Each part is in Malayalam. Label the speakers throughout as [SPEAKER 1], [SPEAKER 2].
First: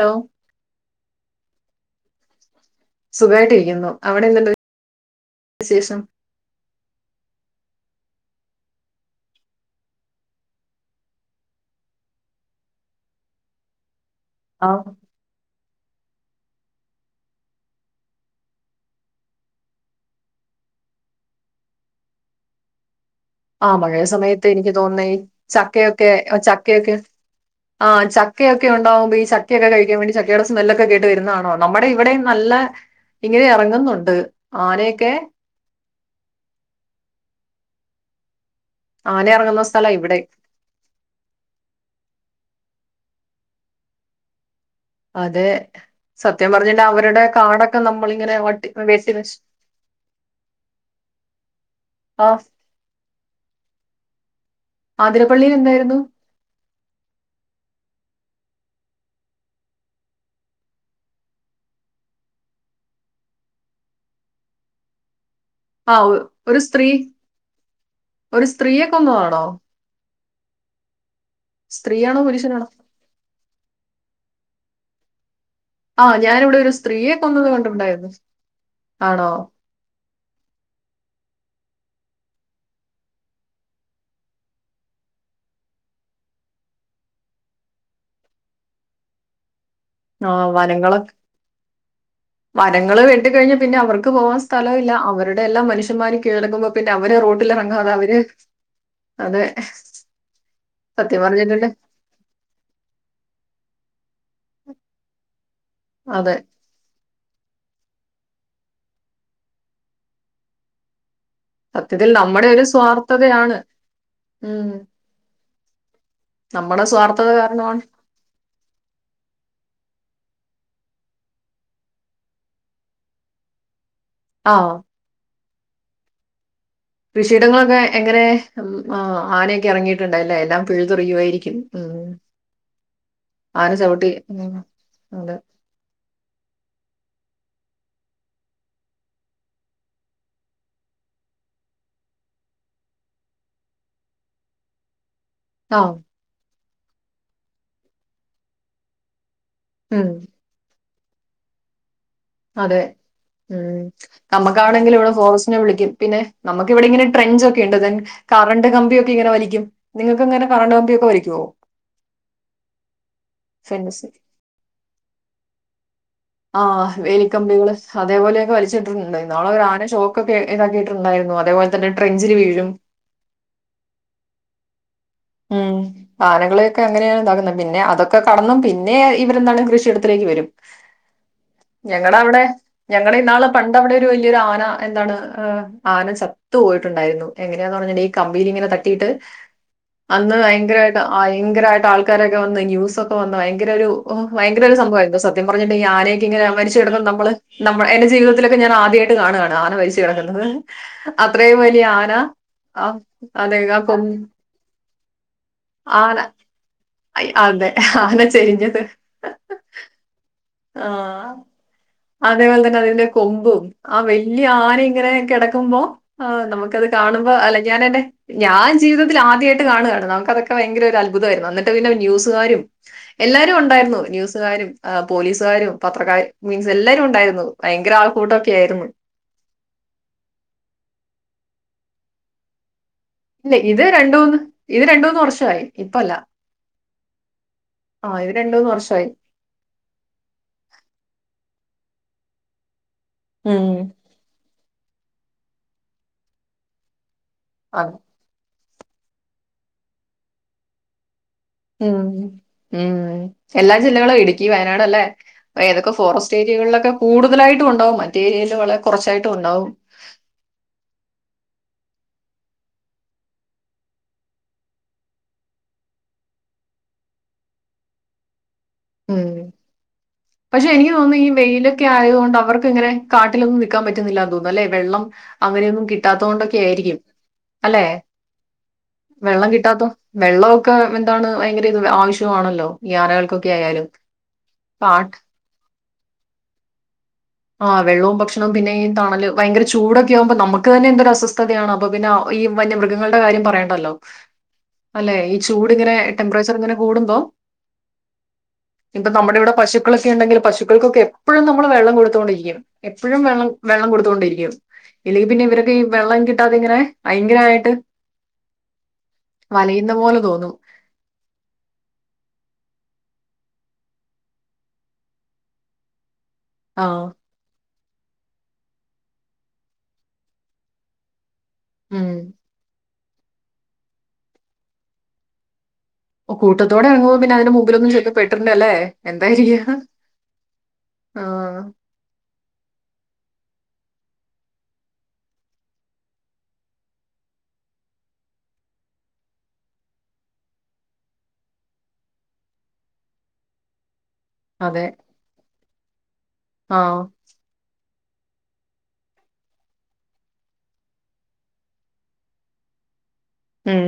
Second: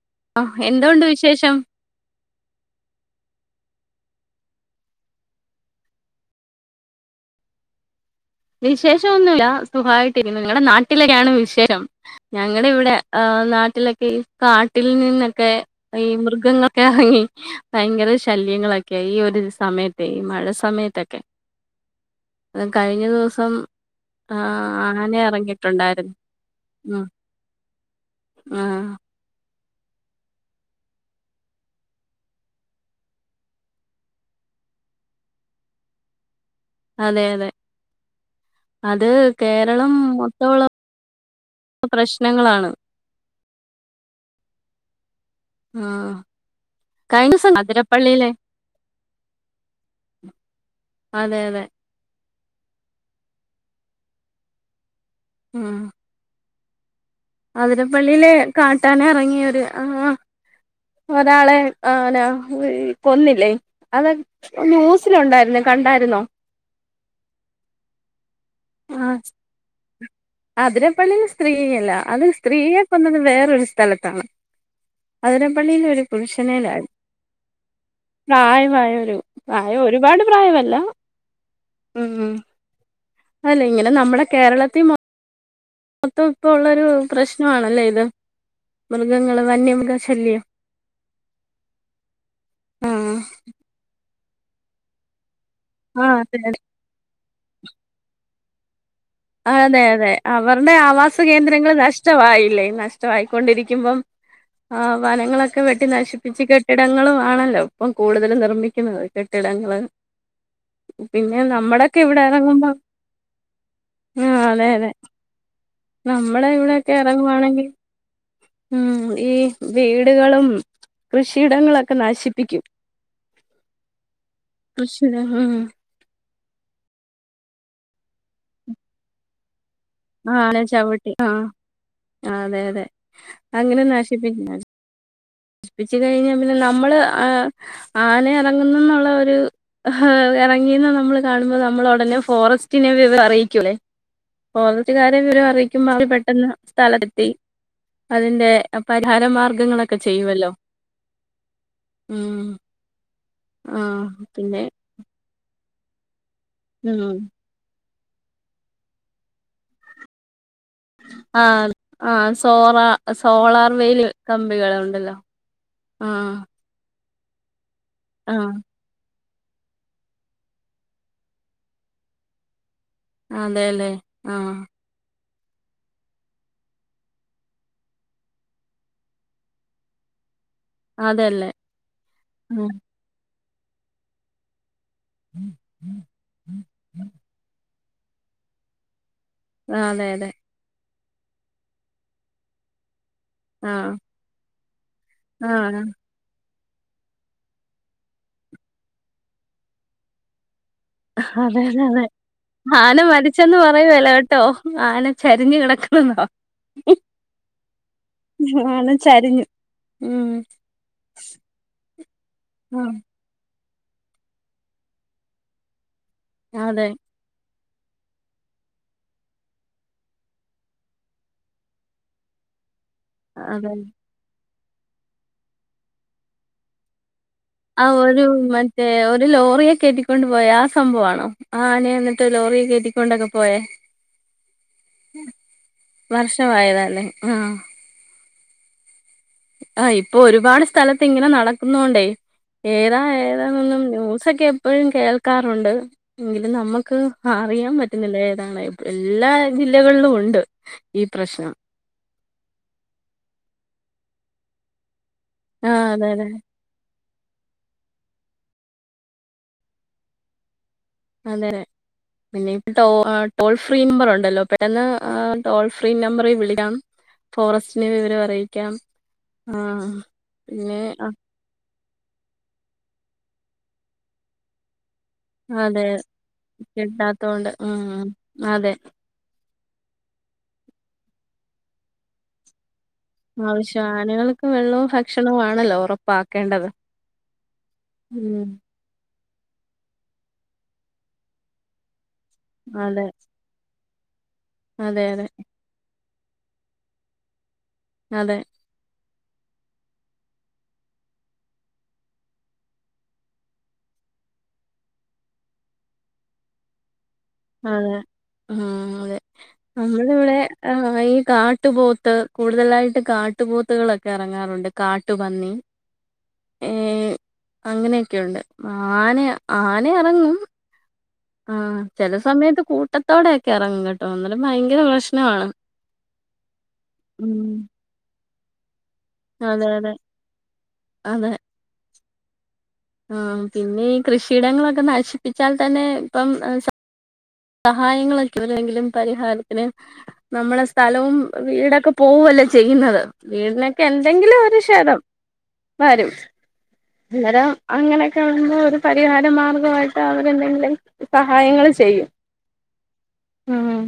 [SPEAKER 1] ഹലോ
[SPEAKER 2] ആ എന്തുണ്ട് വിശേഷം
[SPEAKER 1] സുഖാട്ടിരിക്കുന്നു അവിടെ എന്തുണ്ട് വിശേഷം
[SPEAKER 2] വിശേഷന്നുല്ല സുഖായിട്ട് ഇ നിങ്ങളുടെ നാട്ടിലൊക്കെയാണ് വിശേഷം ഞങ്ങളുടെ ഇവിടെ് നാട്ടില് ഈ കാട്ടിൽ നിന്നൊക്കെ ഈ മൃഗങ്ങളൊക്കെ ഇറങ്ങി ഭയങ്കര ശല്യങ്ങളൊക്കെ ഈ ഒരു സമയത്തേ ഈ മഴ സമയത്തൊക്കെ ആ കഴിഞ്ഞ ദിവസം-
[SPEAKER 1] ആ മഴയ സമയത്ത് എനിക്ക്
[SPEAKER 2] ആഹ്
[SPEAKER 1] തോന്നുന്നത്
[SPEAKER 2] ആന
[SPEAKER 1] ഈ ചക്കയൊക്കെ
[SPEAKER 2] ഇറങ്ങിയിട്ടുണ്ടായിരുന്നു
[SPEAKER 1] ചക്കയൊക്കെ
[SPEAKER 2] ഉം
[SPEAKER 1] ആ ചക്കയൊക്കെ
[SPEAKER 2] ആഹ്
[SPEAKER 1] ഒണ്ടാവുമ്പോ ഈ ചക്ക ക്കൊക്കെ കഴിക്കാൻ വേണ്ടി ചക്കയുടെ സ്മെല്ലൊക്കെ കേട്ട് വെരുന്നാണോ നമ്മുടെ ഇവിടെ നല്ല ഇങ്ങനെ എറങ്ങുന്നുണ്ട് ആനയൊക്കെ
[SPEAKER 2] അതെ അതെ അത്
[SPEAKER 1] ആന ഇറങ്ങുന്ന സ്ഥലാ
[SPEAKER 2] കേരളം
[SPEAKER 1] ഇവിടെ.
[SPEAKER 2] മൊത്തവുള്ള പ്രശ്നങ്ങളാണ്
[SPEAKER 1] അതെ
[SPEAKER 2] ആഹ്
[SPEAKER 1] സത്യം പറഞ്ഞ അവരുടെ
[SPEAKER 2] കഴിഞ്ഞ ദിവസം
[SPEAKER 1] കാടൊക്കെ
[SPEAKER 2] അതിരപ്പള്ളിയിലെ
[SPEAKER 1] നമ്മളിങ്ങനെ വെട്ടി വെട്ടി നശി-
[SPEAKER 2] അതെ അതെ
[SPEAKER 1] ആഹ് ആതിരപ്പള്ളിയിൽ എന്തായിരുന്നു
[SPEAKER 2] അതിരപ്പള്ളിയില് കാട്ടാന ഇറങ്ങിയൊരു ഒരാളെ ആന കൊന്നില്ലേ അത് ന്യൂസിലുണ്ടായിരുന്നു
[SPEAKER 1] ആ
[SPEAKER 2] കണ്ടായിരുന്നോ
[SPEAKER 1] ഒരു സ്ത്രീ ഒരു സ്ത്രീയെ കൊന്നതാണോ
[SPEAKER 2] അതിരപ്പള്ളിയിലെ സ് സ്ത്രീയല്ല
[SPEAKER 1] സ്ത്രീയാണോ
[SPEAKER 2] അത്
[SPEAKER 1] പുരുഷനാണോ?
[SPEAKER 2] സ്ത്രീയെ കൊന്നത് വേരെ ഒരു സ്ഥലത്താണ് അതിര- അതിരപ്പള്ളിയിൽ ഒരു
[SPEAKER 1] ആ ഞാനിവിടെ ഒരു
[SPEAKER 2] പുരുഷനേനാണ്
[SPEAKER 1] സ്ത്രീയെ കൊന്നത് കണ്ടിട്ടുണ്ടായിരുന്നു.
[SPEAKER 2] പ്രായമായ ഒരു
[SPEAKER 1] ആണോ?
[SPEAKER 2] പ്രായം ഒരുപാട് പ്രായമില്ല ഉം ഉം അല്ലെ ഇങ്ങനെ നമ്മുടെ കേരളത്തി മൊ മൊത്തം ഇപ്പൊ ഉള്ളൊരു പ്രശ്നമാണല്ലേ ഇത് മൃഗങ്ങള് വന്യമൃഗ-
[SPEAKER 1] ആ
[SPEAKER 2] ശല്യം
[SPEAKER 1] വനങ്ങളൊക്കെ മരങ്ങൾ
[SPEAKER 2] ആഹ്
[SPEAKER 1] വെട്ടിക്കഴിഞ്ഞ പിന്നെ അവർക്ക്- പോവാൻ സ്ഥലല്ല അവർ അവിടെയെല്ലാം
[SPEAKER 2] ആഹ്
[SPEAKER 1] മനുഷ്യന്മാരെ
[SPEAKER 2] അതെ അതെ
[SPEAKER 1] കീഴടക്കുമ്പോൾ പിന്നെ അവര് റോഡില ഇറങ്ങാതെ അവര്
[SPEAKER 2] അതെ അതെ അവരുടെ ആവാസ
[SPEAKER 1] സത്യം പറഞ്ഞിട്ടുണ്ടെ
[SPEAKER 2] കേന്ദ്രങ്ങൾ നഷ്ടമായില്ലേ നഷ്ട്ടായിക്കൊണ്ടിരിക്കുമ്പം ആ വനങ്ങളൊക്കെ വെട്ടി
[SPEAKER 1] അതെ
[SPEAKER 2] നശിപ്പിച്ച് കെട്ടിടങ്ങളും ആണല്ലോ ഇപ്പം കൂടുതൽ നിർമ്മിക്കുന്നത് കെട്ടിടങ്ങൾ
[SPEAKER 1] സത്യത്തിൽ നമ്മടെ ഒരു സ്വാർത്ഥതയാണ്.
[SPEAKER 2] ആഹ് അതെ
[SPEAKER 1] ഉം
[SPEAKER 2] അതെ നമ്മടെ
[SPEAKER 1] നമ്മുടെ
[SPEAKER 2] ഇവിടൊക്കെ
[SPEAKER 1] സ്വാർത്ഥത
[SPEAKER 2] ഇറങ്ങുവാണെങ്കി
[SPEAKER 1] കാരണമാണ്
[SPEAKER 2] ഉം ഈ വീടുകളും കൃഷിയിടങ്ങളൊക്കെ നശിപ്പിക്കും.
[SPEAKER 1] ആഹ്
[SPEAKER 2] കൃഷിയിടങ്ങൾ ഉം
[SPEAKER 1] കൃഷിയിടങ്ങളൊക്കെ എങ്ങനെ ഉം മ് ആന
[SPEAKER 2] ആ ആനചവിട്ടി ആ
[SPEAKER 1] ഉം
[SPEAKER 2] അതെ അതെ
[SPEAKER 1] ആന
[SPEAKER 2] അങ്ങനെ
[SPEAKER 1] ചവിട്ടി
[SPEAKER 2] നശിപ്പിക്കും
[SPEAKER 1] ഉം
[SPEAKER 2] നശ
[SPEAKER 1] അതെ
[SPEAKER 2] നശിപ്പിച്ച് കഴിഞ്ഞാ പിന്നെ നമ്മള് ആ ആന എറങ്ങുന്നുന്നുള്ള ഒരു എഹ് എറങ്ങി ന്നു നമ്മള് കാണുമ്പോ നമ്മള് ഒടനെ ഫോറസ്റ്റിന് വിവ അറിയിക്കുല്ലേ ഫോറസ്റ്റ്ക്കാ വിവരം അറിയിക്കുമ്പോൾ
[SPEAKER 1] ആഹ്
[SPEAKER 2] അവരുപെട്ടെന്ന് സ്ഥലത്തെത്തി അതിന്റെ പരിഹാരമാർഗം മാർഗ്ഗങ്ങളൊക്കെ
[SPEAKER 1] ഉം
[SPEAKER 2] ചെയ്യുമല്ലോ
[SPEAKER 1] അതെ ഉം
[SPEAKER 2] ആഹ് പിന്നെ
[SPEAKER 1] നമ്മൾക്കാണെങ്കിലും ഇവിടെ ഫോറസ്റ്റ് നെ വിളിക്കും പിന്നെ നമുക്കിവിടെ ഇങ്ങനെ
[SPEAKER 2] ഉം
[SPEAKER 1] ട്രഞ്ച് ഒക്കെ ഉണ്ട് ദെൻ കറണ്ട് കമ്പിയൊക്കെ ഇങ്ങനെ വലിക്കും നിങ്ങൾക്കങ്ങനെ
[SPEAKER 2] ആ ആ സോറാ സോളാർ വേലി
[SPEAKER 1] ഫെൻസ്
[SPEAKER 2] കമ്പികൾ ഉണ്ടല്ലോ
[SPEAKER 1] ആ വേലി കമ്പികൾ അതേ പോലെയൊക്കെ
[SPEAKER 2] ആഹ്
[SPEAKER 1] വലിച്ച് കെട്ടുന്നുണ്ടായിരുന്നു ഇന്നാളൊരു ആന ഷോക്കൊക്കെ ഇതാക്കിട്ടുണ്ടായിരുന്നു അതുപോലെ തന്നെ ട്രഞ്ചിൽ വീഴും
[SPEAKER 2] അതെല്ലെ ആഹ
[SPEAKER 1] ഉം ആനകളെയൊക്കെ അങ്ങനെയാണ് ഇതാക്കുന്നത് പിന്നെ അതൊക്കെ കടന്നും പിന്നെ ഇവരെന്താണ് കൃഷിയിടത്തിലേക്ക് വരും
[SPEAKER 2] അതല്ലേ
[SPEAKER 1] ഞങ്ങളുടെ അവിടെ
[SPEAKER 2] ഉം
[SPEAKER 1] ഞങ്ങൾടെ ഇന്നാള് പണ്ട് അവിടെ ഒരു വലിയൊരു ആന എന്താണ് ആന ചത്തുപോയിട്ടുണ്ടായിരുന്നു എങ്ങന ന്ന് പറഞ്ഞോണ്ട് ഈ കമ്പിലിങ്ങനെ തട്ടിയിട്ട്
[SPEAKER 2] ആഹ് അതെ അതെ
[SPEAKER 1] അന്ന് ഭയങ്കരമായിട്ട് ഭയങ്കരമായിട്ട് ആൾക്കാരൊക്കെ വന്ന് ന്യൂസ്ഒക്കെ വന്നു ഭയങ്കര ഒരു
[SPEAKER 2] ആഹ്
[SPEAKER 1] ഭയങ്കര ഒരുസംഭവമായിരുന്നു സത്യം പറഞ്ഞിട്ട്
[SPEAKER 2] ആഹ്
[SPEAKER 1] ഈ ആനയൊക്ക ഇങ്ങനെ മരിച്ചു നമ്മ നമ്മൾ എന്റെ ജീവിതത്തിലൊക്കെ ഞാൻ ആദ്യമായിട്ട് കാണുവാണ് ആന മരിച്ചു കിടക്കുന്നത് അത്രയും
[SPEAKER 2] അതെതെ
[SPEAKER 1] വലിയ
[SPEAKER 2] അതെ
[SPEAKER 1] ആന
[SPEAKER 2] ആന
[SPEAKER 1] ആഹ്
[SPEAKER 2] മരിച്ചെന്ന്
[SPEAKER 1] അതെ ആ
[SPEAKER 2] പറയൂകേല
[SPEAKER 1] കൊമ്പ്
[SPEAKER 2] കേട്ടോ ആന ചരിഞ്ഞ്
[SPEAKER 1] ആന
[SPEAKER 2] കിടക്കണെന്നോ
[SPEAKER 1] ഐ, അതെ ആന ചെരിഞ്ഞത്.
[SPEAKER 2] ആന ചരിഞ്ഞു ഉം
[SPEAKER 1] ആ അതേപോലെ തന്നെ
[SPEAKER 2] ആഹ്
[SPEAKER 1] അതിന്റെ കൊമ്പ് ആ വല്യ ആന ഇങ്ങനെ കിടക്കുമ്പോ ആ നമുക്കത്
[SPEAKER 2] അതെ
[SPEAKER 1] കാണുമ്പോ അല്ലെ ഞാൻ എന്റെ ഞാൻ ജീവിതത്തി ആദ്യമായിട്ട് കാണുകയാണ് നമുക്കതൊക്കെ ഭയങ്കര ഒരു അത്ഭുതമായിരുന്നു എന്നിട്ട് പിന്നെ ന്യൂസുകാരും എല്ലാരും
[SPEAKER 2] അതെ
[SPEAKER 1] ഉണ്ടായിരുന്നു ന്യൂസുകാരും ആ പോലീസുകാരും പത്രക്കാരും മീൻസ് എല്ലാരും ഉണ്ടായിരുന്നു
[SPEAKER 2] ആ
[SPEAKER 1] ഭയങ്കര
[SPEAKER 2] ഒരു
[SPEAKER 1] ആൾക്കൂട്ടമൊക്കെ ആയിരുന്നു
[SPEAKER 2] മറ്റേ ഒരു ലോറിയേ കേറ്റിക്കൊണ്ട് പോയ ആ സംഭവാണോ ആനെ എന്നിട്ട് ലോറിയേകേറ്റി
[SPEAKER 1] ഇല്ല ഇത് രണ്ട് മൂന്ന് ഇത് രണ്ട് മൂന്ന് വർഷായി ഇപ്പല്ല
[SPEAKER 2] വർഷമായതല്ലേ ആ
[SPEAKER 1] ആത് രണ്ട് മൂന്ന് വർഷവായി
[SPEAKER 2] ആ ഇപ്പൊ ഒരുപാട് സ്ഥലത്ത് ഇങ്ങനെ നടക്കുന്നോണ്ടേ ഏ താ
[SPEAKER 1] ഉം
[SPEAKER 2] ഏതാനൊന്നും ന്യൂസൊക്കെ എപ്പോഴും കേൾ ക്കാറുണ്ട് എങ്കിലും നമക്ക് ആ അറിയാൻ
[SPEAKER 1] അതെ
[SPEAKER 2] പറ്റുന്നില്ല ഏതാണ എല്ലാ ജില്ലകളിലും ഉണ്ട് ഈ പ്രശ്നം
[SPEAKER 1] ഉം ഉം എല്ലാ ജില്ലകൾ ഇടുക്കി വയനാട്ല്ലേ അപ്പ
[SPEAKER 2] ആ
[SPEAKER 1] ഏതൊക്കെ
[SPEAKER 2] അതെ അതെ
[SPEAKER 1] ഫോറസ്റ്റ് ഏരിയകളിലൊക്കെ കൂടുതലായിട്ടും ഉണ്ടാവും മറ്റേരിയല് വളരെ കുറച്ചായിട്ടും ഉണ്ടാവും
[SPEAKER 2] അതെ പിന്നെ ഇപ്പ ടോൾ ഫ്രീ നമ്പർ ഉണ്ടല്ലോ പെട്ടെന്ന് ടോൾ ഫ്രീ നമ്പറി വിളിക്കാണ് ഫോറസ്റ്റിന് വിവരം അറിയി
[SPEAKER 1] ഉം പക്ഷെ
[SPEAKER 2] പിന്നെ
[SPEAKER 1] എനിക്ക്
[SPEAKER 2] ആ
[SPEAKER 1] തോന്നുന്നു ഈ മെയ്‌ല് ക്കെ ആയതുകൊണ്ട് അവർക്ക് ഇങ്ങനെ കാട്ടിലൊന്നും നിൽക്കാൻ പറ്റുന്നില്ലാന്ന്തോന്നുന്നു അല്ലെ വെള്ളം
[SPEAKER 2] അതെ
[SPEAKER 1] അങ്ങനെയൊന്നും കിട്ടാത്തതുകൊണ്ടൊക്കെ ആയിരിക്കും
[SPEAKER 2] കിട്ടാത്തൊണ്ട് ഉം അതെ
[SPEAKER 1] ട്ടത്തോ വെള്ളമൊക്കെ എന്താണ് ഭയങ്കര ഇത് ആവശ്യമാണല്ലോ ആനകൾക്കൊക്കെ ആയാലും
[SPEAKER 2] ആവശ്യം ആനകൾക്ക് വെള്ളവും
[SPEAKER 1] പാട്ട്
[SPEAKER 2] ഭക്ഷണവും ആണല്ലോ ഉറപ്പ് പാക്കേണ്ടത്
[SPEAKER 1] ആ വെള്ളവും ഭക്ഷണവും പിന്നെയീ തണല് ഭയങ്കര ചൂടൊക്കെ ആകുമ്പോ നമുക്ക് തന്നെ എന്തൊരസ്വസ്ഥതയാണ് അപ്പ പിന്നെ ഈ
[SPEAKER 2] അതെ
[SPEAKER 1] വന്യമൃഗങ്ങളുടെ കാര്യം പറയേണ്ടല്ലോ
[SPEAKER 2] അതെ
[SPEAKER 1] അല്ലെ
[SPEAKER 2] അതെ
[SPEAKER 1] ഈ ചൂട്ങ്ങനെ ടെംമ്പറേച്ചർ ഇങ്ങനെ കൂടുമ്പോ
[SPEAKER 2] അതെ
[SPEAKER 1] ഇപ്പ നമ്മുടെവിടെ പശുക്കളൊക്കെ ഉണ്ടെങ്കിൽ പശുക്കൾകൊക്കെ എപ്പളും നമ്മള് വെള്ളം കൊടു ടുത്തോണ്ടിരിക്കും എപ്പോഴും വെള്ളം വെള്ളം കൊടുത്തോണ്ടിരിക്കും ഇല്ലെങ്കിൽ പിന്നെ ഇവരൊക്കെ ഈ വെള്ളം കിട്ടാതെ ഇങ്ങനെ ഭയങ്കരമായിട്ട്
[SPEAKER 2] അതെ ആ അതെ
[SPEAKER 1] വലയുന്ന
[SPEAKER 2] നമ്മള
[SPEAKER 1] പോലെ
[SPEAKER 2] ഇവിടെ
[SPEAKER 1] തോന്നും
[SPEAKER 2] ഈ കാട്ടുപോത്ത് കൂടുതലായിട്ട് കാട്ടുപോത്തുകളൊക്കെ ഇറങ്ങാറുണ്ട് കാട്ടുപന്നി
[SPEAKER 1] ആ
[SPEAKER 2] അങ്ങനെഒക്കെയൊണ്ട് ആന ആനയെറങ്ങും ആ
[SPEAKER 1] ഉം
[SPEAKER 2] ചെലസമയത്ത് പൂ ത്തോടെയൊക്ക എറങ്ങും കേട്ടോ അന്നരം ഭയങ്കര പ്രശ്നവാണ്
[SPEAKER 1] ഒ കൂട്ടത്തോടെ എറങ്ങുമ്പോ പിന്നതിന്റെ മുമ്പിലൊന്നും ചെന്ന് [unintelligible] [unintelligible]
[SPEAKER 2] അതെ
[SPEAKER 1] എന്താചെയ്ഹ
[SPEAKER 2] അതെ
[SPEAKER 1] ആ
[SPEAKER 2] അതെ ആ പിന്നെ ഈ കൃഷിയിടങ്ങളൊക്കെ നശിപ്പിച്ചാൽ തന്നെ ഇപ്പം സഹായങ്ങളൊക്കെ എന്തെങ്കിലും പരിഹാരത്തിന് നമ്മടെ സ്ഥലവും വീടൊക്കെ പോവല്ലെ ചെയ്യുന്നത് വീടിനൊക്കെ എ അല്ലെങ്കിലും ഒരു
[SPEAKER 1] അതെ.
[SPEAKER 2] [unintelligible] വരും
[SPEAKER 1] ആഹ്.
[SPEAKER 2] [unintelligible] അങ്ങനെ ഇതാകുമ്പോ ഒരു പരിഹാരമാർഗമായിട്ട് [unintelligible] സഹായങ്ങള് ചെയ്യും ഉം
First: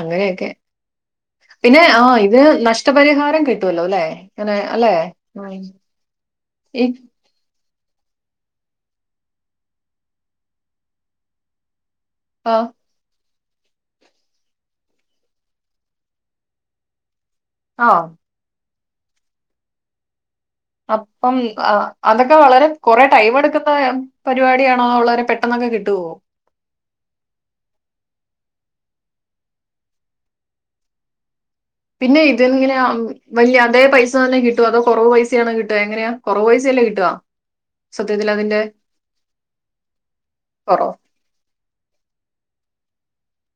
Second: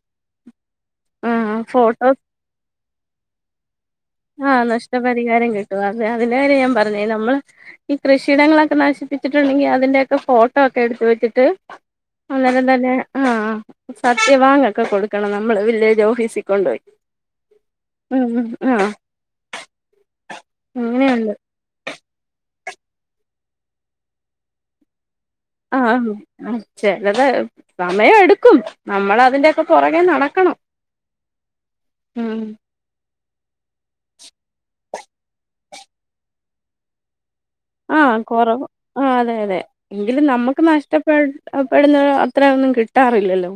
[SPEAKER 1] അങ്ങനെഒക്കെ
[SPEAKER 2] ആ
[SPEAKER 1] പിന്നെ
[SPEAKER 2] ഫോട്ടോസ്
[SPEAKER 1] ആഇത് [unintelligible] നഷ്ട്ടപരിഹാരം കിട്ടുവല്ലോല്ലേ
[SPEAKER 2] ആ നഷ്ട്ടപരിഹാരം കിട്ടും അതെ അതിന്റെകാര്യവാ ഞാൻ
[SPEAKER 1] ഈ
[SPEAKER 2] പറഞ്ഞെ നമ്മള് ഈ കൃഷിയിടങ്ങളൊക്കെ നശിപ്പിച്ചിട്ടുണ്ടെങ്കി അതിന്റെയൊക്കെ ഫോട്ടോ ഒക്കെ എടുത്ത് വെച്ചിട്ട്
[SPEAKER 1] ആഹ്
[SPEAKER 2] അതൊക്കെതന്നെ ആ സത്യവാങ്ഒക്കെ കൊടുക്കണം നമ്മള് വില്ലേജോഫീസി കൊണ്ടോയി
[SPEAKER 1] ആഹ്.
[SPEAKER 2] ഉം ഉം ആ അങ്ങനെയുണ്ട്
[SPEAKER 1] അപ്പം ആ അതൊക്കെ വളരെ കൊറെ ടൈം എടുക്കുന്നെ പരിവാടിയാണോ വളരെ [unintelligible]
[SPEAKER 2] ആ ആ ചെലത് സമയെടുക്കും നമ്മളതിന്റെയൊക്കെ പൊറകെ നടക്കണം
[SPEAKER 1] പിന്നെ
[SPEAKER 2] ഉം
[SPEAKER 1] ഇതെങ്ങനെയാകും വെല്യതെ പൈസ തന്നെ കിട്ടുവൊ അതോ കൊറവ് പൈസയാണോ കിട്ടുക എങ്ങനെയാ കൊറവ് പൈസയല്ലെ കിട്ടുക
[SPEAKER 2] ആ
[SPEAKER 1] സത്യത്തിൽ അതിന്റെ
[SPEAKER 2] കൊറവ് ആ അതെ അതെ എങ്കിലും നമ്മക്ക്
[SPEAKER 1] കൊറവ്.
[SPEAKER 2] [unintelligible] അത്രയൊന്നും കിട്ടാറില്ലല്ലോ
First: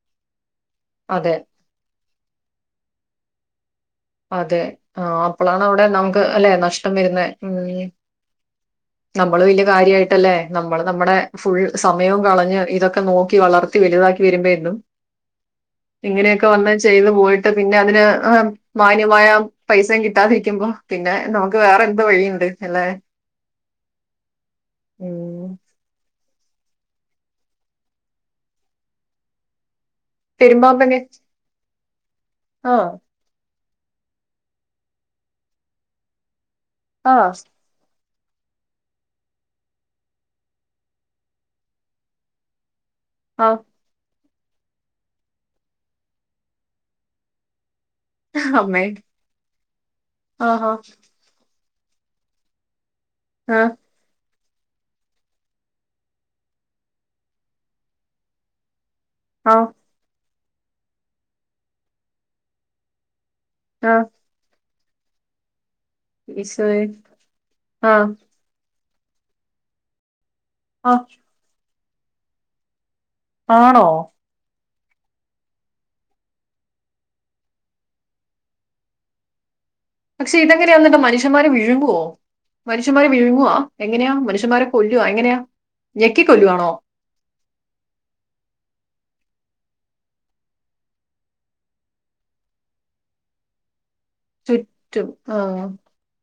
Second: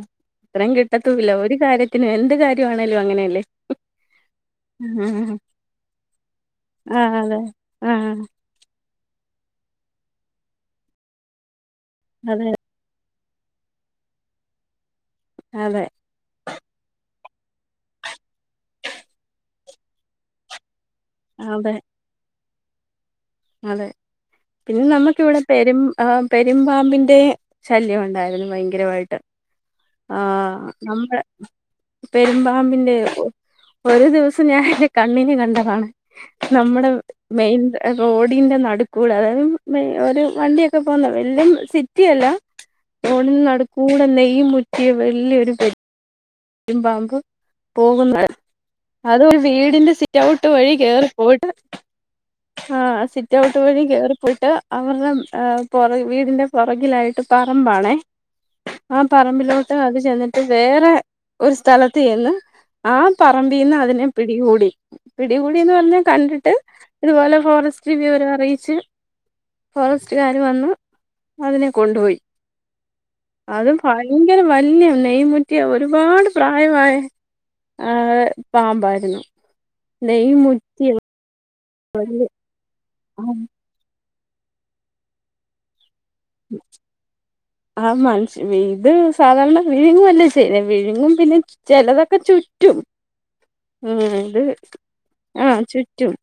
[SPEAKER 2] ഇത്രേം
[SPEAKER 1] അതെ
[SPEAKER 2] കിട്ടത്തൂല്ല ഒരു കാര്യത്തി [unintelligible] പിന്നെ എന്ത് കാര്യവാണേലും അങ്ങനെയല്ലേ
[SPEAKER 1] അതെ ആ അപ്പളാണ് അവിടെ നമുക്ക് അല്ലെ നഷ്ടം
[SPEAKER 2] ആഹ്
[SPEAKER 1] വരുന്നെ
[SPEAKER 2] അതെ
[SPEAKER 1] ഉം
[SPEAKER 2] ആഹ്
[SPEAKER 1] നമ്മള് വല്യകാര്യവായിട്ടല്ലെ നമ്മള് നമ്മടെ ഫുൾ സമയവും
[SPEAKER 2] അതെ
[SPEAKER 1] കളഞ്ഞ് ഇതൊക്കെ നോക്കി വളർത്തി വലുതാക്കി വരുമ്പോ എന്നും
[SPEAKER 2] അതെ
[SPEAKER 1] ഇങ്ങനെയൊക്കെ വന്ന് ചെയ്തു പോയി പിന്നെ അതിന് ഹ് മാന്യമായ പൈസയും കിട്ടാതിരിക്കുമ്പോ പിന്നെ നമുക്ക്
[SPEAKER 2] അതെ
[SPEAKER 1] വേറെ എന്ത് വഴിയിണ്ട് എല്ലേ
[SPEAKER 2] അതെ പിന്നെ നമ്മുക്ക് ഇവിടെ പെരും ആഹ് പെരുമ്പാമ്പിന്റെ ശല്യം ഉണ്ടാരുന്നു ഭയങ്കരമായിട്ട് ആ
[SPEAKER 1] പെരുമ്പാമ്പനെ
[SPEAKER 2] നമ്മ
[SPEAKER 1] ആ
[SPEAKER 2] പെരുമ്പാമ്പിന്റെയോ ഒരു ദിവസം ഞാൻ എൻ കണ്ണിന് കണ്ടതാണ് നമ്മുടെ
[SPEAKER 1] ആ
[SPEAKER 2] മെയിൻ എ റോഡിന്റെ നടുക്കുടെ അതായത് ഒരു വണ്ടിയൊക്കെ പോവന്ന വല്ല സിറ്റി യല്ല റോഡിൻ
[SPEAKER 1] ആ
[SPEAKER 2] നടക്കൂടെ ന്നയ് ഈ മുറ്റി വല്യരു ത് ഇമ്പാമ്പ് പോകുന്നത്
[SPEAKER 1] അമ്മേ
[SPEAKER 2] അത് ഒരു വീടിന്റെ സിറ്റ് ഔട്ട്
[SPEAKER 1] ആഹാ
[SPEAKER 2] വഴി കേറിപ്പോട്ട് ആ സിറ്റ് ഔട്ട്
[SPEAKER 1] ആ
[SPEAKER 2] വഴി കേറി പോയിട്ട് അവർടെ ഹേ പുറ വീടിന്റെ പുറകിലായിട്ട് പറമ്പാണേ ആ
[SPEAKER 1] ആ
[SPEAKER 2] പറമ്പിലോട്ട് അത് ചെന്നി ട്ട് വേറെ ഒരു സ്ഥലത്ത് ചെന്ന് ആ പറബീന്ന്
[SPEAKER 1] ആ
[SPEAKER 2] അതിനെ പിടികൂടി പിടികൂടിന്ന് പറ നെ കണ്ടിട്ട്
[SPEAKER 1] ഈശോയെ
[SPEAKER 2] ഇതുപോലെ
[SPEAKER 1] ആ
[SPEAKER 2] ഫോറസ്റ്റിൽ വിവരം അറിയിച്ച് ഫോറസ്റ്റ് റ്റ്കാർ വന്ന്
[SPEAKER 1] ആ
[SPEAKER 2] അതിനെ കൊണ്ടുപോയി അത്
[SPEAKER 1] ആണോ
[SPEAKER 2] ഭയങ്കരം വല്യ നെയ്യ് മുറ്റിയ ഒ രുപാട് പ്രായവായ ആ പാമ്പാരുന്നു
[SPEAKER 1] പക്ഷെ ഇതങ്ങനെ വന്നിട്ട് മനുഷ്യമാരെ വിഴു
[SPEAKER 2] [unintelligible]
[SPEAKER 1] നുഷ്യന്മാരെ വിഴുങ്ങുവോ എങ്ങനെയാ മനുഷ്യമാരെ കൊല്ലുവോ എങ്ങനെയാ ഞെക്കി കൊല്ലുവാണോ
[SPEAKER 2] ആ മനുഷ്യ ഇത് സാധാരണ വിഴുങ്ങുവല്ലേ ചെയ്യല് വിഴുങ്ങും പിന്നെ ചിലതൊക്കെ ചുറ്റും ഉം ഇത് ആ ചുറ്റും.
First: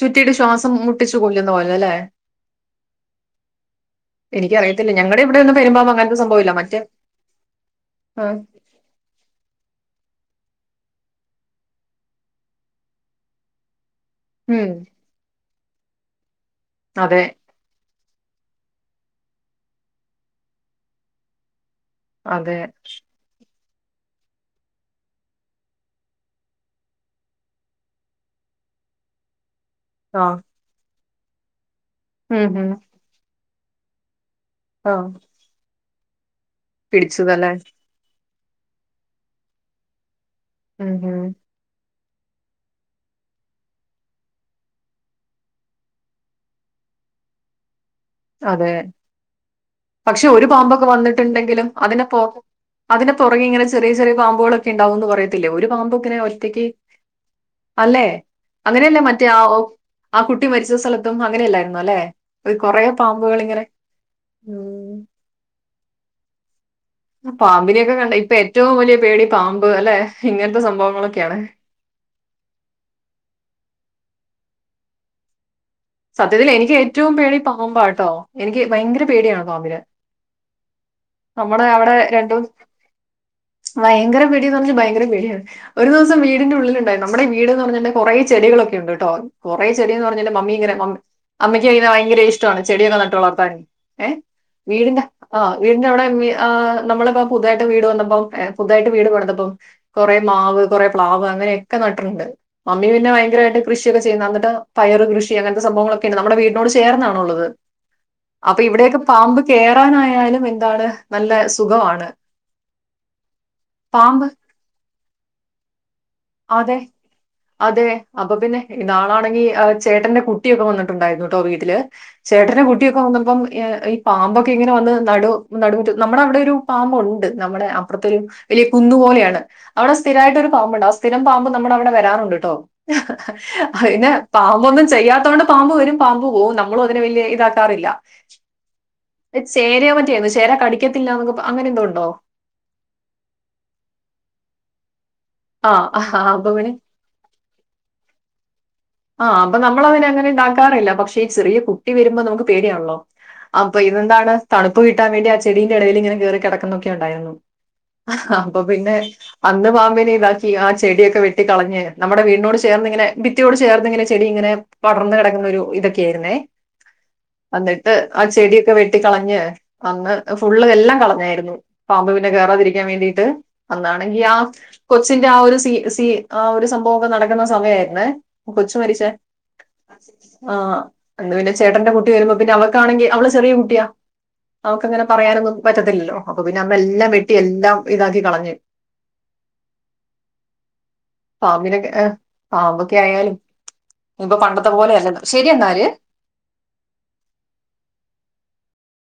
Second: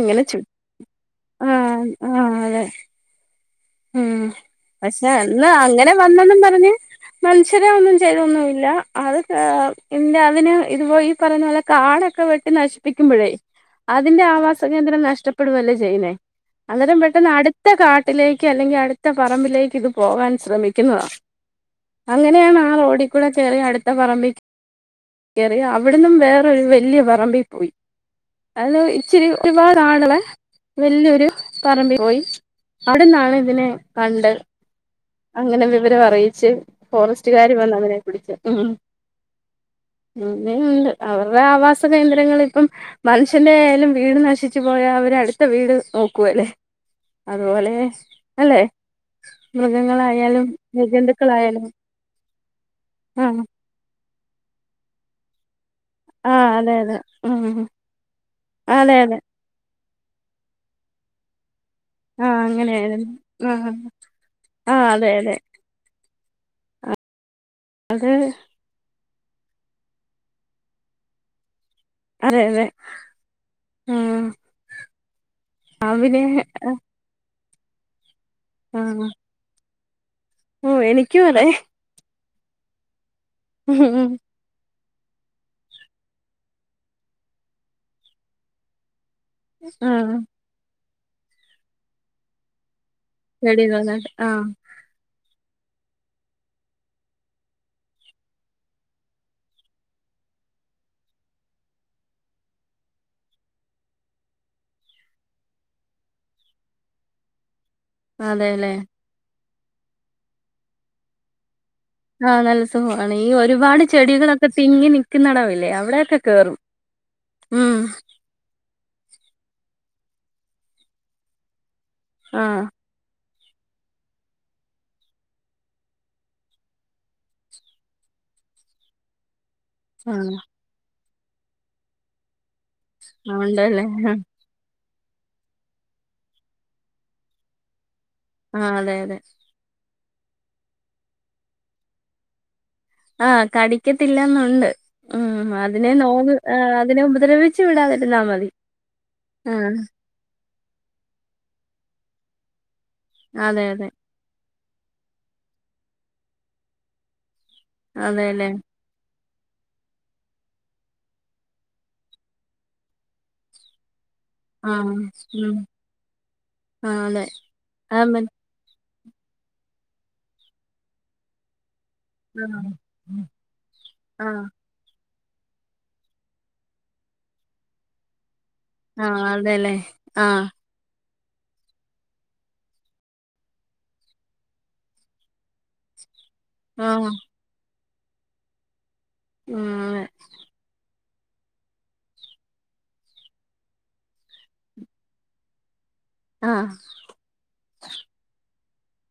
[SPEAKER 2] ഇങ്ങനെ ചു
[SPEAKER 1] ശ്വാസം മുട്ടിച്ചു കൊല്ലുന്ന പോലെ അല്ലേ
[SPEAKER 2] മ് പക്ഷെ അന്ന്
[SPEAKER 1] ഒന്നും
[SPEAKER 2] അങ്ങനെ
[SPEAKER 1] പെരുമ്പാമ്പ് അങ്ങനത്തെ
[SPEAKER 2] വന്നെന്നും
[SPEAKER 1] സംഭവമില്ല
[SPEAKER 2] പറഞ്ഞ്
[SPEAKER 1] മറ്റേ
[SPEAKER 2] മനുഷ്യരെ ഒന്നും
[SPEAKER 1] ആ,
[SPEAKER 2] ചെയ്തൊന്നുല്ല അത് [unintelligible] പിന്നെ അതിന് ഇത്പോ ഈ പറയ്ന്ന പോലെ കാടൊക്കെ വെട്ടി നശിപ്പിക്കുമ്പഴേ അതിന്റെ ആവാസ
[SPEAKER 1] ഉം
[SPEAKER 2] കേന്ദ്രം നഷ്ട ഇപ്പഴുതല്ലേ ചെയ്യുന്നേ അന്നേരം
[SPEAKER 1] അതെ
[SPEAKER 2] പെട്ടെന്ന് അടുത്ത കാ ട്ടില് ക്ക് അല്ലെങ്കി അടുത്ത പറമ്പിലേക്ക് ഇതു പോകാൻ ശ്രമിക്കുന്നതാ
[SPEAKER 1] അതെ
[SPEAKER 2] അങ്ങനെയാണ് ആ റോഡി കൂടെ ചെറിയ അട് ത്ത പറമ്പീ കേറി അവിടന്നും വേറൊരു വല്യ പറമ്പീ പോയി അത് ഇച്ചിരി [unintelligible]
[SPEAKER 1] ആ
[SPEAKER 2] വല്യ പറമ്പീ പോയി
[SPEAKER 1] ഉം ഉം
[SPEAKER 2] അ [unintelligible] ഇതിനെ കണ്ടത്
[SPEAKER 1] ആ
[SPEAKER 2] [unintelligible] ച്ച്
[SPEAKER 1] പിടിച്ചതല്ലേ
[SPEAKER 2] ഫോറസ്റ്റ്കാര് വന്ന് അതിനെ പിടിച്ച് ഉം അന്നെ ഉണ്ട്
[SPEAKER 1] ഉം ഉം
[SPEAKER 2] അവരുടെ ആവാസ- കേന്ദ്രങ്ങൾ ഇപ്പം മനുഷ്യന്റെയാലും വീട് നശിച്ചു പോയാ അവര് അടുത്ത വീട് നോക്കുവല്ലേ അതുപോലെ അല്ലെ
[SPEAKER 1] അതെ പക്ഷെ
[SPEAKER 2] മൃഗങ്ങളായാലും
[SPEAKER 1] ഒരു പാമ്പൊക്കെ
[SPEAKER 2] ജന്തുക്കളായാലും
[SPEAKER 1] വന്നിട്ടുണ്ടെങ്കിലും അതിനെ അതിനെ
[SPEAKER 2] ആഹ്
[SPEAKER 1] പുറകെ ഇങ്ങനെ ചെറിയ ചെറിയ പാമ്പുകളൊക്ക ഉണ്ടാവന്ന് പറയത്തില്ല ഒരു പാമ്പ്
[SPEAKER 2] ആഹ്
[SPEAKER 1] ഒറ്റക്ക്
[SPEAKER 2] അതെ അതെ ഉം
[SPEAKER 1] [unintelligible] അല്ലെ
[SPEAKER 2] അതെ
[SPEAKER 1] അങ്ങനെയല്ലേ
[SPEAKER 2] അതെ
[SPEAKER 1] മറ്റേ ആ കുട്ടി മരിച്ച സ്ഥലത്തും അങ്ങനെയ അല്ലായിരുന്നു അല്ലെ കുറേ [unintelligible]
[SPEAKER 2] ആ ആ അതെ അതെ
[SPEAKER 1] ആ പാമ്പിനിയൊക്കെ കണ്ട ഇപ്പോ ഏറ്റവും വലിയ പേടി പാമ്പ് അല്ലെ ഇങ്ങനത്തെ സംഭവങ്ങളൊക്കെയാണ്
[SPEAKER 2] അതേ അതേ ആ
[SPEAKER 1] സത്യത്തിൽ എനിക്ക് ഏറ്റവും പേടി പാമ്പാട്ടോ എനിക്ക് ഭയങ്കര
[SPEAKER 2] ആഹ്
[SPEAKER 1] പേടിയാണ് പാമ്പിനെ
[SPEAKER 2] ഓഹ് എനിക്കും അതെ
[SPEAKER 1] നമ്മുടെ അവിടെ രണ്ടും
[SPEAKER 2] ഉം ഉം
[SPEAKER 1] ഭയങ്കര പേടി പറഞ്ഞ ഭയങ്കര [unintelligible] ഒരു ദിവസം വീടിന്റെ ഉള്ള ഉണ്ടായി നമ്മുടെ വീട്ന്ന് പറഞ്ഞെ കുറെ ചെടികളൊക്കെ ഉണ്ട് കേട്ടോ കുറെ ചെടി എന്ന്
[SPEAKER 2] ആഹ്
[SPEAKER 1] പറഞ്ഞല് മമ്മി ഇങ്ങനെമമ്മി അമ്മക്ക് അതിന് ഭയങ്ക ഇഷ്ടമാണ് ചെടിയൊക്കെ
[SPEAKER 2] ചെടി
[SPEAKER 1] [unintelligible] ഏ
[SPEAKER 2] നന്നായിട്ട് ആഹ്
[SPEAKER 1] വീടിന്താ ആഹ വീടിന്റെ അവിടെ നമ്മളിപ്പ പുതുതായിട്ട് വീട് വന്നപ്പോം പുതുതായിട്ട് വീട് വന്നപ്പം കുറെ മാവ് കുറേ പ്ലാവ് അങ്ങനെയൊക്കെ നട്ടിട്ടുണ്ട് മമ്മി പിന്നെ ഭയങ്കരമായിട്ട് കൃഷിയൊക്കെ ചെയ്യുന്നു എന്നിട്ട് പയറ് കൃഷി അങ്ങനത്തെ സംഭവങ്ങളൊക്കെ ഉണ്ട് നമ്മുടെ വീടിനോട് ചേർന്നാണുള്ളത് അപ്പൊ
[SPEAKER 2] അതെല്ലേ
[SPEAKER 1] ഇവിടെക്കെ പാമ്പ് കേറാനായാലും എ എന്താണ് നല്ല സുഖമാണ്.
[SPEAKER 2] ആഹ നല്ല സുഖമാണ് ഈ ഒരുപാട്
[SPEAKER 1] പാമ്പ്
[SPEAKER 2] ചെടികളൊക്കെ തിങ്ങിനി [unintelligible] നടവല്ലേ അവിടെ
[SPEAKER 1] അതെ അതെ അപ്പൊ പിന്നെ നാളാണെങ്കി ചേട്ടന്റെ കുട്ടി ഒക്കെ വന്നിട്ട് ട്ടുണ്ടായിരുന്നു കേട്ടോ വീട്ടി ല് ചേട്ടന്റെ
[SPEAKER 2] ആഹ്
[SPEAKER 1] കുട്ടിയൊക്കെ വന്നപ്പം ഈ ഈ പാമ്പൊക്കെ ഇങ്ങനെ വന്ന് നടു നടുമുറ്റ നമ്മുടെ അവിടെ ഒരു പാമ്പുണ്ട് നമ്മുടെ അപ്പുറത്തെ ഒരു വലിയ കുന്നു പോലെയാണ് അവിടെ
[SPEAKER 2] ആഹ്
[SPEAKER 1] സ്ഥിരമായിട്ട് ഒരു പാമ്പ്ണ്ടാവും സ്ഥിരം പാമ്പ് നമ്മള അവിടെ വരാറുണ്ട്ട്ടോ ഹഹ
[SPEAKER 2] ഉണ്ടല്ലേ
[SPEAKER 1] അയിന് പാമ്പ് ഒന്നും ചെയ്യാത്തൊണ്ട് പാമ്പ് വരും പാമ്പ് പോവും നമ്മളും അതിനെ വലിയ ഇതാക്കാറില്ല
[SPEAKER 2] ആഹ അതെ അതെ
[SPEAKER 1] [unintelligible] ചേരാ കടിക്കത്തില്ലനെന്നും അങ്ങനെ എന്തോണ്ടോ
[SPEAKER 2] ആഹ് കടിക്കത്തില്ലാന്നുണ്ട് ഉം അതിനെ
[SPEAKER 1] ആഹ്
[SPEAKER 2] നോവ്
[SPEAKER 1] അപ്പൊ
[SPEAKER 2] ആ
[SPEAKER 1] പിന്നെ
[SPEAKER 2] അതിനെ ഉപദ്രവിച്ചു വിടാതിരുന്നാ മതി ആ
[SPEAKER 1] കറില്ല പക്ഷേ ചെറിയ കുട്ടി വമ്പോ നമുക്ക് പേടിയാണള്ളോ
[SPEAKER 2] അതെ
[SPEAKER 1] അപ്പൊ
[SPEAKER 2] അതെ
[SPEAKER 1] ഇതെന്താണ് തണുപ്പ് കിട്ടാൻ വേണ്ടി ആ ചെടിന്റെ ഇടയിൽ ഇങ്ങനെ കയറി കിടക്കുന്നൊക്കെണ്ടായിരുന്നു
[SPEAKER 2] അതെല്ലേ
[SPEAKER 1] അപ്പൊ പിന്നെ അന്ന് പാമ്പിനെ ബാക്കി ആ ചെടിയൊക്കെ വെട്ടി കളഞ്ഞ് നമ്മടെ വീടിനോട് ചേർന്നിങ്ങനെ ഭിത്തിയോട് ചേർന്ന്‌നിങ്ങനെ ചെടി ഇങ്ങനെ
[SPEAKER 2] ആഹ്
[SPEAKER 1] പടർന്ന്‌ കിടക്കുന്ന
[SPEAKER 2] ഉം
[SPEAKER 1] ഒരു ഇതൊക്കെയായിരുന്നേ
[SPEAKER 2] ആഹ് അതെ
[SPEAKER 1] അന്നിട്ട്
[SPEAKER 2] ആഹ് മ
[SPEAKER 1] ആ ചെടിയൊക്കെ വെറ്റി ട്ടി കളഞ്ഞ് അന്ന് ഫുൾ എല്ലാം കളഞ്ഞായിരുന്നു പാമ്പ് പിന്നെ
[SPEAKER 2] ആഹ്
[SPEAKER 1] കെറാതിരിക്കാൻ വേണ്ടിട്ട് അന്നാണെങ്കി ആ
[SPEAKER 2] ആഹ്
[SPEAKER 1] കൊച്ചിന്റെ ആ ഒരു സി സി ആ ഒരു സംഭവം ഒക്കെ നടക്കുന്ന സമയായിരുന്നേ കൊച്ച് മരിച്ചേ
[SPEAKER 2] ആഹ് അതെല്ലേ
[SPEAKER 1] ആഹ് അന്ന് പിന്നെ ചേട്ടന്റെ കുട്ടി വരുമ്പോ പിന്നെ അവൾക്കാണെങ്കിൽ അവള് ചെറിയ കുട്ടിയാ അവക്ക്ങ്ങ് പറയാനൊന്നും പറ്റത്തില്ലല്ലോ അപ്പ പിന്നെ നമ്മ എല്ലാം
[SPEAKER 2] ആഹ്
[SPEAKER 1] വെട്ടി എല്ലാം ഇതാക്കി കളഞ്ഞ്
[SPEAKER 2] ആ ആതെ
[SPEAKER 1] പാമ്പിനൊക്കെ ഏ പാമ്പൊക്കെ ആയാല് ഇപ്പൊ പണ്ടത്തെ പോലെ അല്ലന്ന്ശരിയ അന്നാല്
[SPEAKER 2] ആഹ്